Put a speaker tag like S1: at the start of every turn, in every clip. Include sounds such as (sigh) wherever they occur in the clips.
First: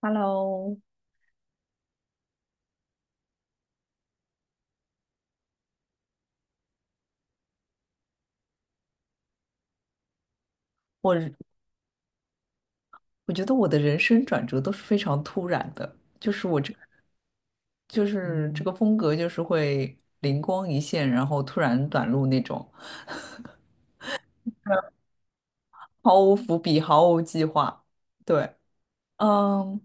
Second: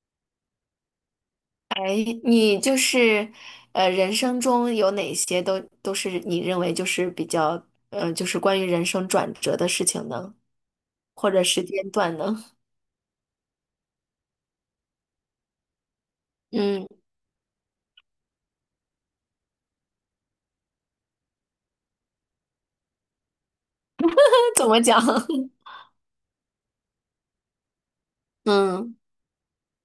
S1: Hello，
S2: 哎，你就是，人生中有哪些都是你认为就是比较，就是关于人生转折的事情呢，或者时间段呢？
S1: 我觉得我的人生转折都是非常突然的，就是我这，
S2: 嗯，
S1: 就是这个风格，就是会灵光一现，然后突然短路那种，
S2: (laughs) 怎么讲？(laughs)
S1: 毫无伏笔，毫无计划。对，
S2: 嗯
S1: 嗯，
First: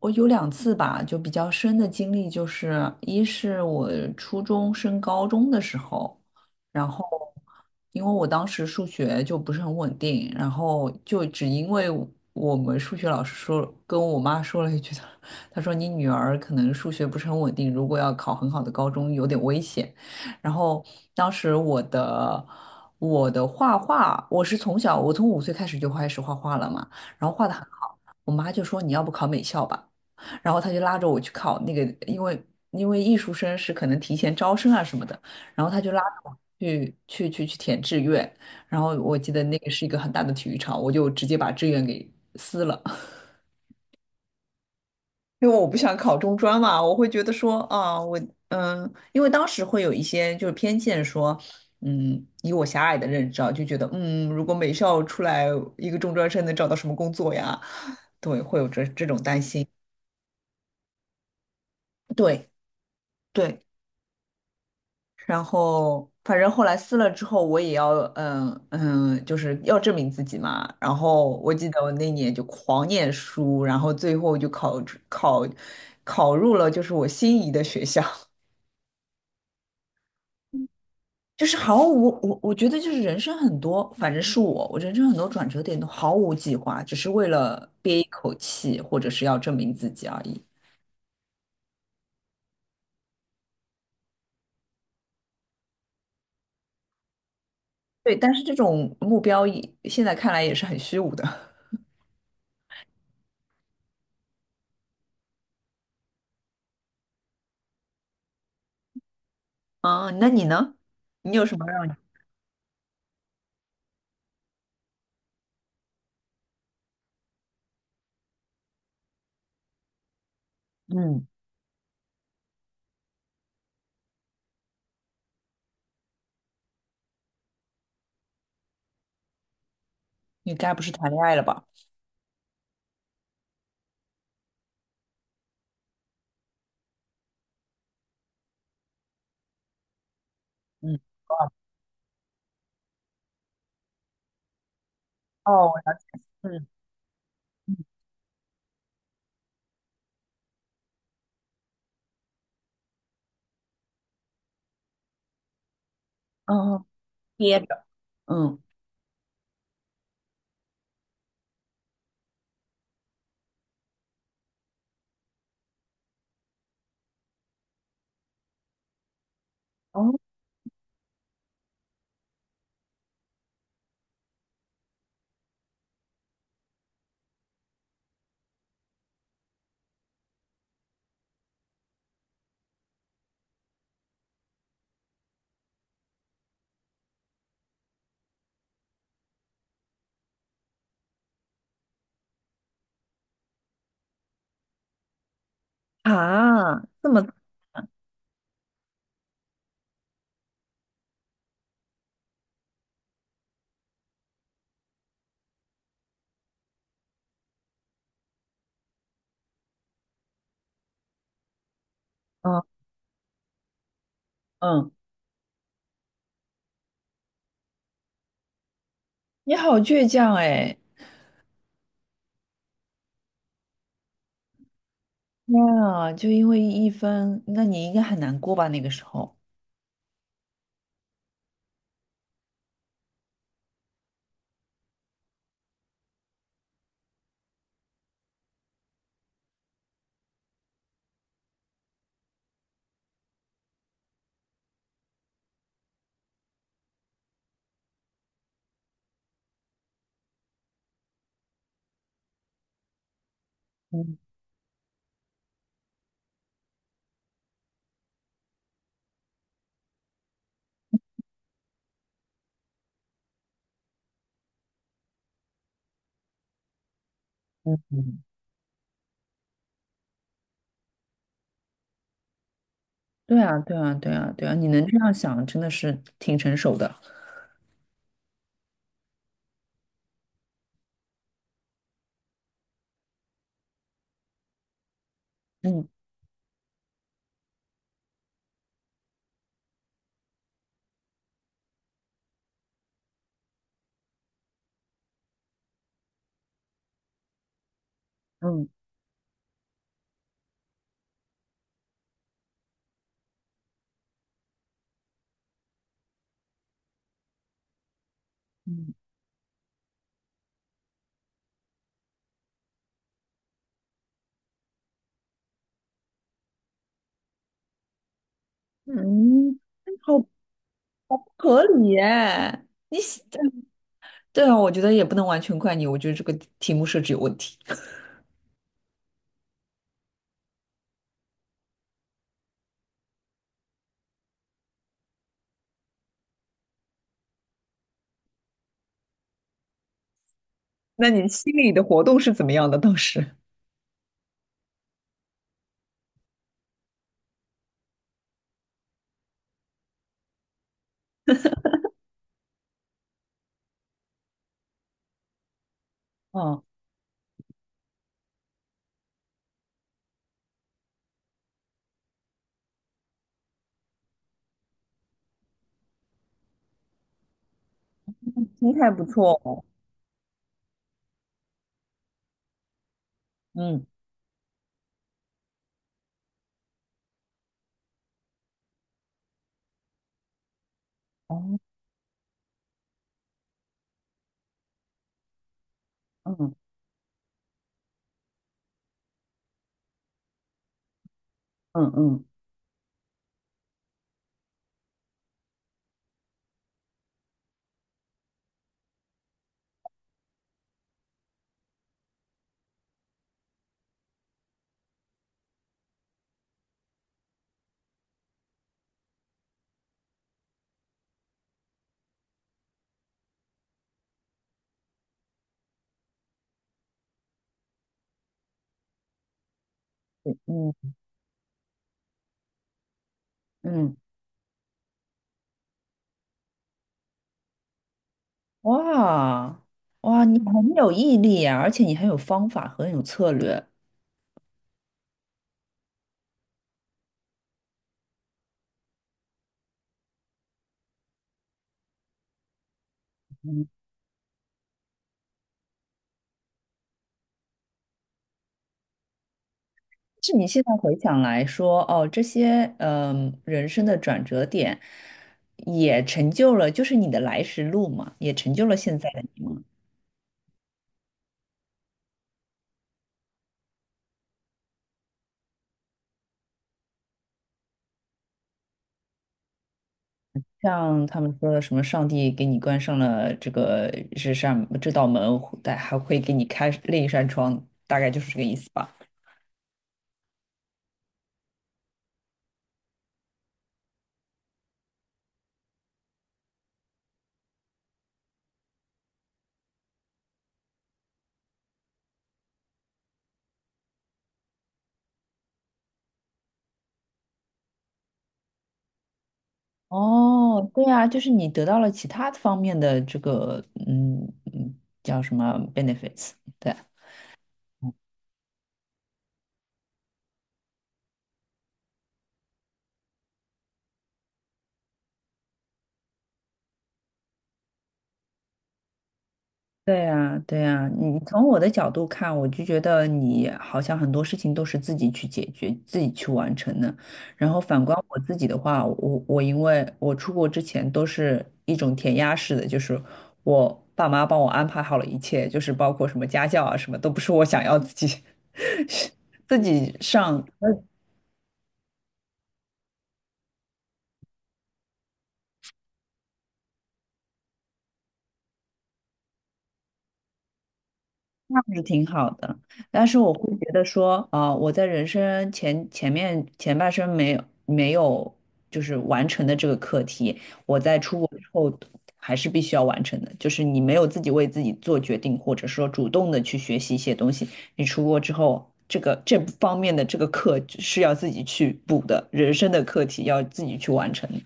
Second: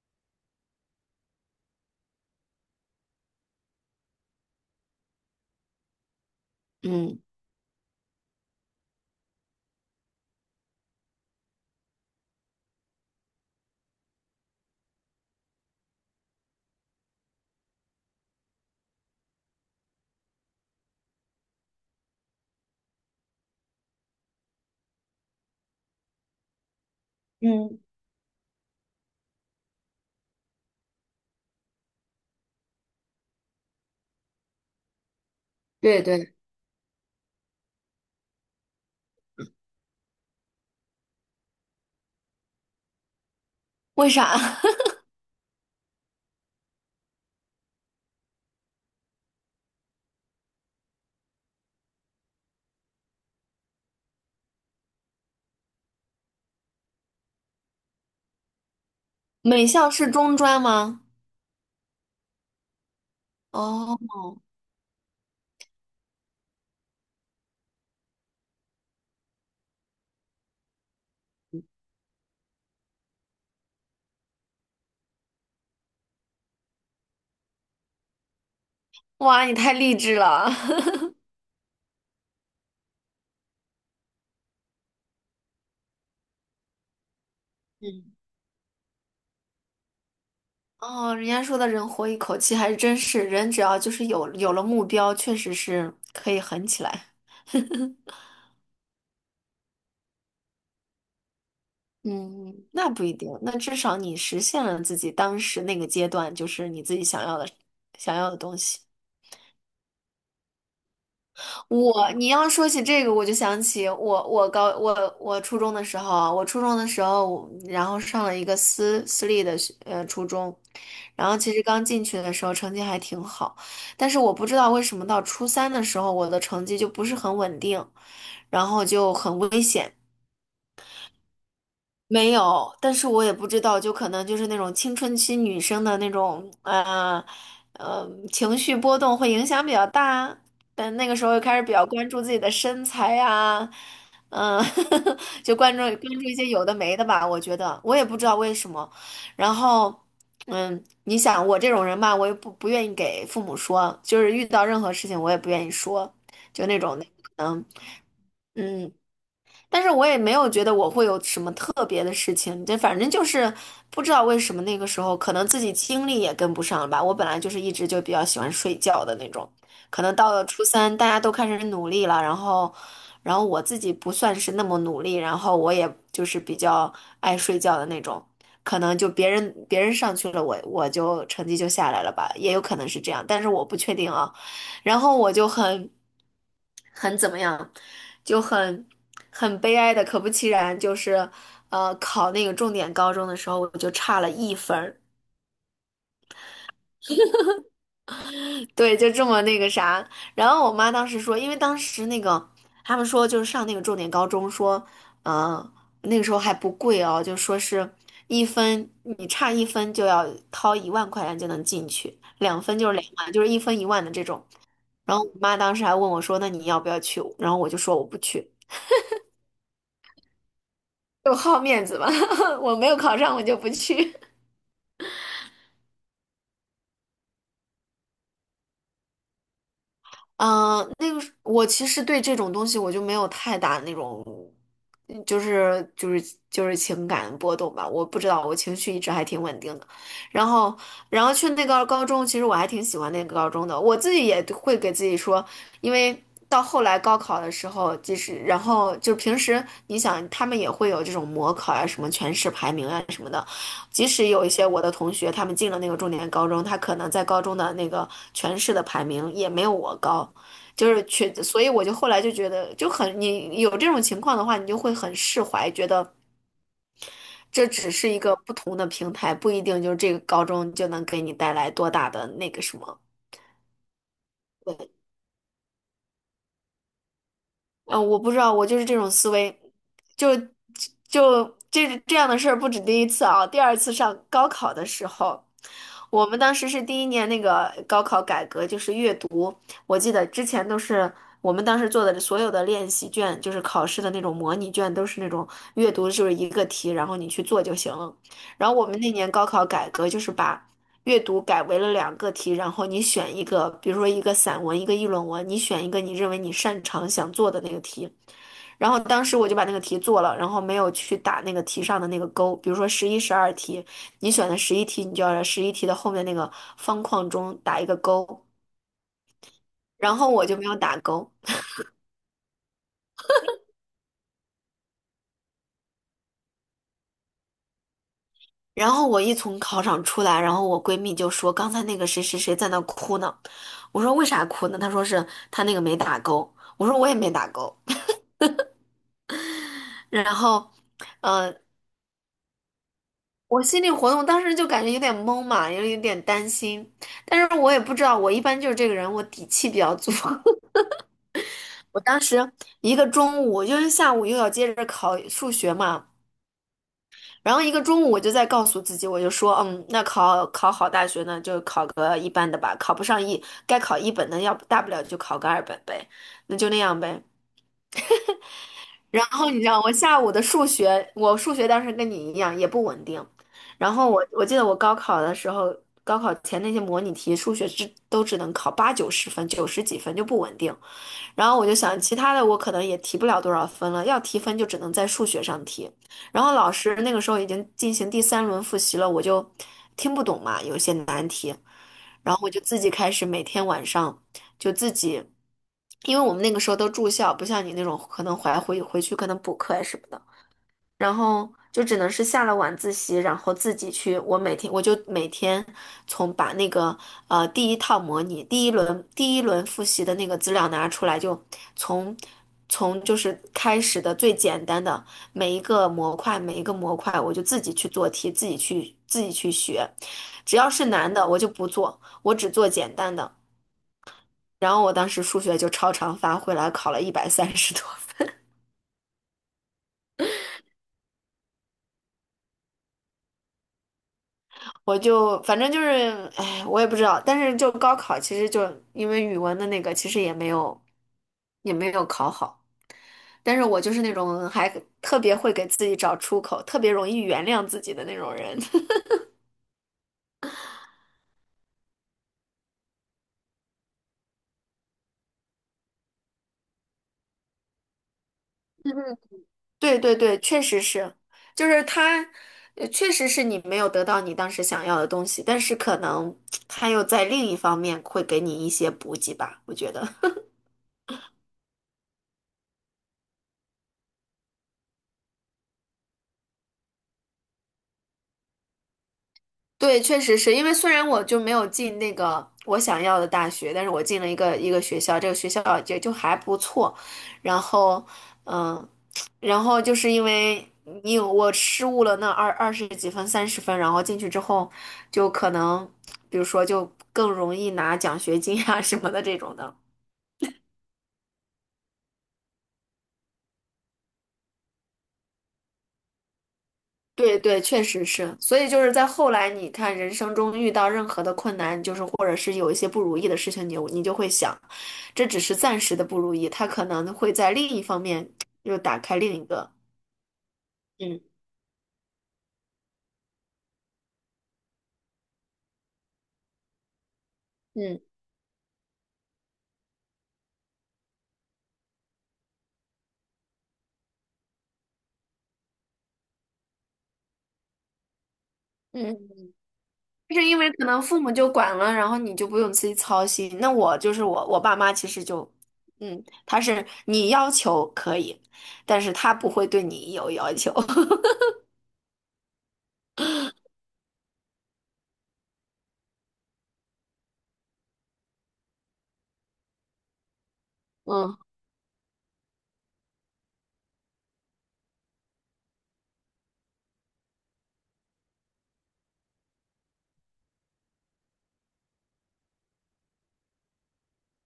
S1: 我有2次吧，就比较深的经历，就是一是我初中升高中的时候，然后
S2: 嗯
S1: 因为我当时数学就不是很稳定，然后就只因为我们数学老师说跟我妈说了一句，(laughs) 她说你女儿可能数学不是很稳定，如果要考很好的高中有点危险。然后当时我的画画，我是从小我从5岁开始就开始画画了嘛。然后画的很
S2: 嗯。
S1: 好。我妈就说你要不考美校吧，然后她就拉着我去考那个，因为艺术生是可能提前招生啊什么的，然后她就拉
S2: 对
S1: 着
S2: 对，
S1: 我去填志愿，然后我记得那个是一个很大的体育场，我就直接把志愿给撕了。
S2: 为啥？
S1: 因为我不想考中专嘛，我会觉得说啊，因为当时会有一些就是偏见说，嗯，以我狭隘的认知啊，就觉得，如果美校出来一个中专生能找到什么工作呀？对，会有这种担
S2: (laughs)
S1: 心。
S2: 美校是中专吗？
S1: 对对，
S2: 哦。
S1: 然后反正后来撕了之后，我也要，就是要证明自己嘛。然后我记得我那年就狂念书，然后最后就考考入了就是我心仪的学校。
S2: 哇，你太励志了。(laughs)
S1: 就是毫无我我觉得就是人生很多，反正是我，我人生很多转折点都毫无计划，只是为了憋一
S2: 嗯。
S1: 口气，或者是要证明自己而已。
S2: 哦，人家说的人活一口气还真是，人只要就是有了目标，确实是可以狠起来。(laughs)
S1: 对，但是这种目标也现在看来也是很虚无的。(laughs)
S2: 嗯，那不一定。那至少你实现了自己当时那个阶段，就是你自己想要的东西。
S1: 啊，那你呢？你有什么让你
S2: 我，你要说起这个，我就想起我。我我初中的时候啊，我初中的时候，我然后上了一个私立的初中，
S1: 嗯，
S2: 然后其实刚进去的时候成绩还挺好，但是我不知道为什么到初三的时候，我的成绩就不是很稳定，然后就很危险。
S1: 你该不是谈恋爱了吧？
S2: 没有，但是我也不知道，就可能就是那种青春期女生的那种，情绪波动会影响比较大。但
S1: 嗯，
S2: 那个时候又开始比较关注自己的身材呀、嗯，(laughs) 就
S1: 哦，
S2: 关
S1: 我
S2: 注
S1: 了
S2: 关
S1: 解
S2: 注一些有
S1: 嗯，
S2: 的没的吧。我觉得我也不知道为什么。然后，嗯，你想我这种人吧，我也不愿意给父母说，就是遇到任何事情我也不愿意说，就那
S1: 哦，
S2: 种的，
S1: 憋着，嗯，
S2: 嗯。但是我也没有觉得我会有什么特别的事情，就反正就是不知道为什么那个时候可能自己精力也跟不上了吧。我本来就是一直就比较喜欢睡觉的那种，可
S1: 哦
S2: 能到了初三大家都开始努力了，然后我自己不算是那么努力，然后我也就是比较爱睡觉的那种，可能就别人上去了，我就成绩就下来了吧，也有可能是这样，但是我不确定啊。然后我就很怎么样，就很悲哀的，可不其然，就是考那个重点高中的时候，我就差了1分儿。
S1: 啊，这么，
S2: 对，就这么那个啥。然后我妈当时说，因为当时那个他们说就是上那个重点高中说，嗯，那个时候还不贵哦，就说是你差一分就要掏10000块钱就能进去，
S1: 嗯
S2: 2分就是20000，就是1分1万的这种。
S1: 嗯，
S2: 然后我妈当时还问我说："那你要不要去？"然后我就说我不去。
S1: 你好倔强哎，
S2: 就好面子吧，(laughs) 我没有考上，我就不去。
S1: 天啊，就因为1分，那你应该很难过吧？那个时候。
S2: 嗯，那个是我其实对这种东西我就没有太大那种，嗯就是情感波动吧。我不知道，我情绪一直还挺稳定的。然后，去那个高中，其实我还挺喜欢那个高中的。我自己也会给自己说，因为到后来高考的时候，即使然后就是平时你想，他们也会有这种模考啊，什么全市排名啊什么的。即使有一些我的同学，他们进了那个重点高中，他可能在高中的那个全市的排名也没有我高，就是全，所以我就后来就觉得就很，你有这种情况的话，你就会很释怀，觉得这
S1: 嗯。
S2: 只是一个不同的平台，不一定就是这个高中就能给你带来多大的那个什么。
S1: 对啊，对啊，对啊，对啊，你能
S2: 对。
S1: 这样想，真的是挺成熟的。
S2: 嗯，我不知道，我就是这种思维，就就这样的事儿不止第一次啊。第二次上高考的时候，
S1: 嗯
S2: 我们当时是第一年那个高考改革，就是阅读，我记得之前都是我们当时做的所有的练习卷，就是考试的那种模拟卷，都是那种阅读就是一个题，然后你去做就行了。
S1: 嗯
S2: 然后我们那年高考改革就是把。阅读改为了两个题，然后你选一个，比如说一个散文，一个议论文，你选一个你认为你擅长想做的那个题。然
S1: 嗯
S2: 后当时我就把那个题做了，然后没有去打那个题上的那个勾。比如说11、12题，你选的十一题，你就要在十一题的后面那个方框中打一个勾。
S1: 嗯，哎好
S2: 然后我就没有打
S1: 好不
S2: 勾。
S1: 合理耶！你写 (laughs) 对啊，我觉得也不能完全怪你，我觉得这个题目设置有问题。(laughs)
S2: 然后我一从考场出来，然后我闺蜜就说："刚才那个谁谁谁在那哭呢。"我说："为啥哭呢？"她说："是她那个没打勾。"我说："我也没打勾。"然后，
S1: 那你心
S2: 呃，
S1: 里的活动是怎么样的？当时？
S2: 我心理活动当时就感觉有点懵嘛，有点担心，但是我也不知道，我一般就是这个人，我底气比较足。(laughs) 我当时一个中午，因为下午又要接着考数学嘛，
S1: 哦，
S2: 然后一个中午我就在告诉自己，我就说，嗯，那考好大学呢，就考个一般的吧，考不上一，该考一本的，要不大不了就考个二本呗，那就那样呗。
S1: 心态不
S2: 然
S1: 错
S2: 后你
S1: 哦。
S2: 知道，我下午的数学，我数学当时跟你一样也不稳定。
S1: 嗯，
S2: 然后我记得我高考的时候，高考前那些模拟题，数学只能考八九十分，90几分就不稳定。然后
S1: 哦，
S2: 我就想，其他的我可能也提不了多少分了，要提分就只能在数学上提。然后
S1: 嗯
S2: 老师那个时候已经进行第三轮复习了，我就听不懂嘛，有一些难题，
S1: 嗯嗯
S2: 然后我就自己开始每天晚上就自己，因为我们那个时候都住校，不像你那种可能回去可能补课呀什么的。然后就只能是下了晚自习，然后自己去。我每天我就每天把那个第一套模拟、第一轮复习的那个资料拿出来，就从从就是开始的最简单的每一个模块，每一个模块我就自己去做题，自己去学。只要是
S1: 嗯
S2: 难的我就不做，我只做简单的。
S1: 嗯，
S2: 然后我当时数学就超常发挥来考了130多。
S1: 哇哇，你很有毅力呀，而且你很有方法和很有策略。
S2: 我就反正就是，哎，我也不知道。但是就高考，其实就因为语文的那个，其实也没有考好。但是
S1: 嗯。
S2: 我就是那种还特别会给自己找出口，特别容易原谅自己的那种人。(laughs)
S1: 是你现在回想来说，哦，这些人生的转折点，也成就了就是你的来时路嘛，也成就了现在的你嘛。
S2: 对对对，确实是，就是他，确实是你没有得到你当时想要的东西，但是可能他又在另一方面会给你一些补给吧，我觉得。
S1: 像他们说的什么，上帝给你关上了这道门，但还会给你开另一扇窗，大概就是这个意思吧。
S2: 对，确实是因为虽然我就没有进那个我想要的大学，但是我进了一个学校，这个学校也就还不错。然后，嗯，然后就是因为你有我失误了那二十几分、30分，然后进去之后就可能，比如说就更容易拿奖学金啊什么的这种的。
S1: 哦，对啊，就是你得到了其他方面的这个嗯叫什么 benefits，对。
S2: 对对，确实是。所以就是在后来，你看人生中遇到任何的困难，就是或者是有一些不如意的事情，你就会想，这只是暂时的不如意，他可能会在另一方面又打开另一个。
S1: 对呀，对呀，你
S2: 嗯
S1: 从我的角度看，我就觉得你好像很多事情都是自己去解决、自己去完成的。然后反观
S2: 嗯
S1: 我自己的话，我因为我出国之前都是一种填鸭式的，就是我爸妈帮我安排好了一切，就是包括什么家教啊，什么都不是我想要自己
S2: 嗯，
S1: (laughs) 自己
S2: 就是
S1: 上。
S2: 因为可能父母就管了，然后你就不用自己操心。那我就是我爸妈其实就，嗯，他是你要求可以，但是他不会对你有要求。(laughs)
S1: 是挺好的，但是我会觉得说，啊，我在人生前半生没有就是完成的这个课题，我在出国
S2: 嗯
S1: 之后还是必须要完成的。就是你没有自己为自己做决定，或者说主动的去学习一些东西，你出国之后，这个这方面的这个课是要自己去补的，人生的课题要自己去完成的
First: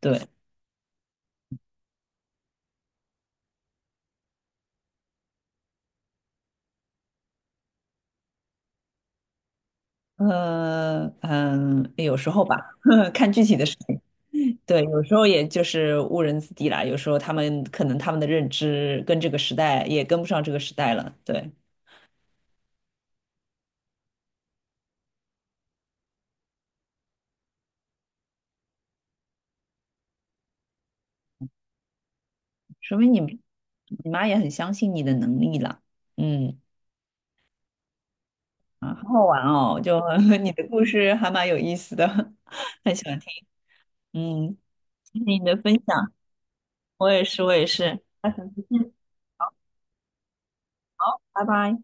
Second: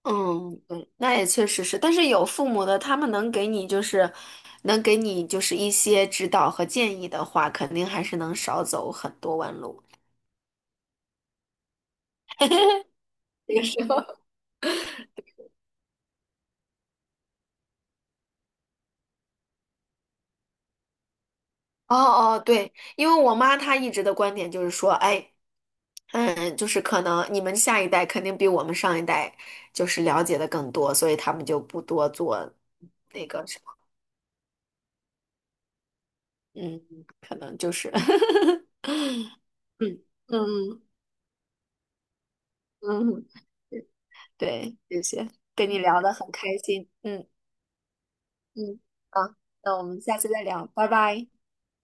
S1: 对，
S2: 嗯，嗯，那也确实是，但是有父母的，他们能给你就是，能给你就是一些指导和建议的话，肯定还是能少走很多弯路。
S1: 嗯嗯，有时候吧，(laughs) 看具体
S2: 那个
S1: 的事
S2: 时候，
S1: 情。
S2: (laughs)
S1: 对，有时候也就是误人子弟啦。有时候他们可能他们的认知跟这个时代也跟不上这个时代了。对，
S2: 哦哦，对，因为我妈她一直的观点就是说，哎，嗯，就是可能你们下一代肯定比我们上一代就是了解的更多，所以他们就不多做
S1: 说明你
S2: 那个什么，
S1: 你妈也很相信你的能力啦。嗯，
S2: 嗯，可能就是，
S1: 啊，好好玩哦，
S2: (laughs)
S1: 就
S2: 嗯，
S1: (laughs) 你的
S2: 嗯
S1: 故事还蛮有意思的，(laughs) 很喜欢
S2: 嗯，
S1: 听。嗯，
S2: 对，谢
S1: 谢谢
S2: 谢，
S1: 你的
S2: 跟
S1: 分
S2: 你聊
S1: 享，
S2: 得很开心，
S1: 我也
S2: 嗯。
S1: 是，我也是。
S2: 嗯，好，那我们下次再聊，拜拜。
S1: 拜拜。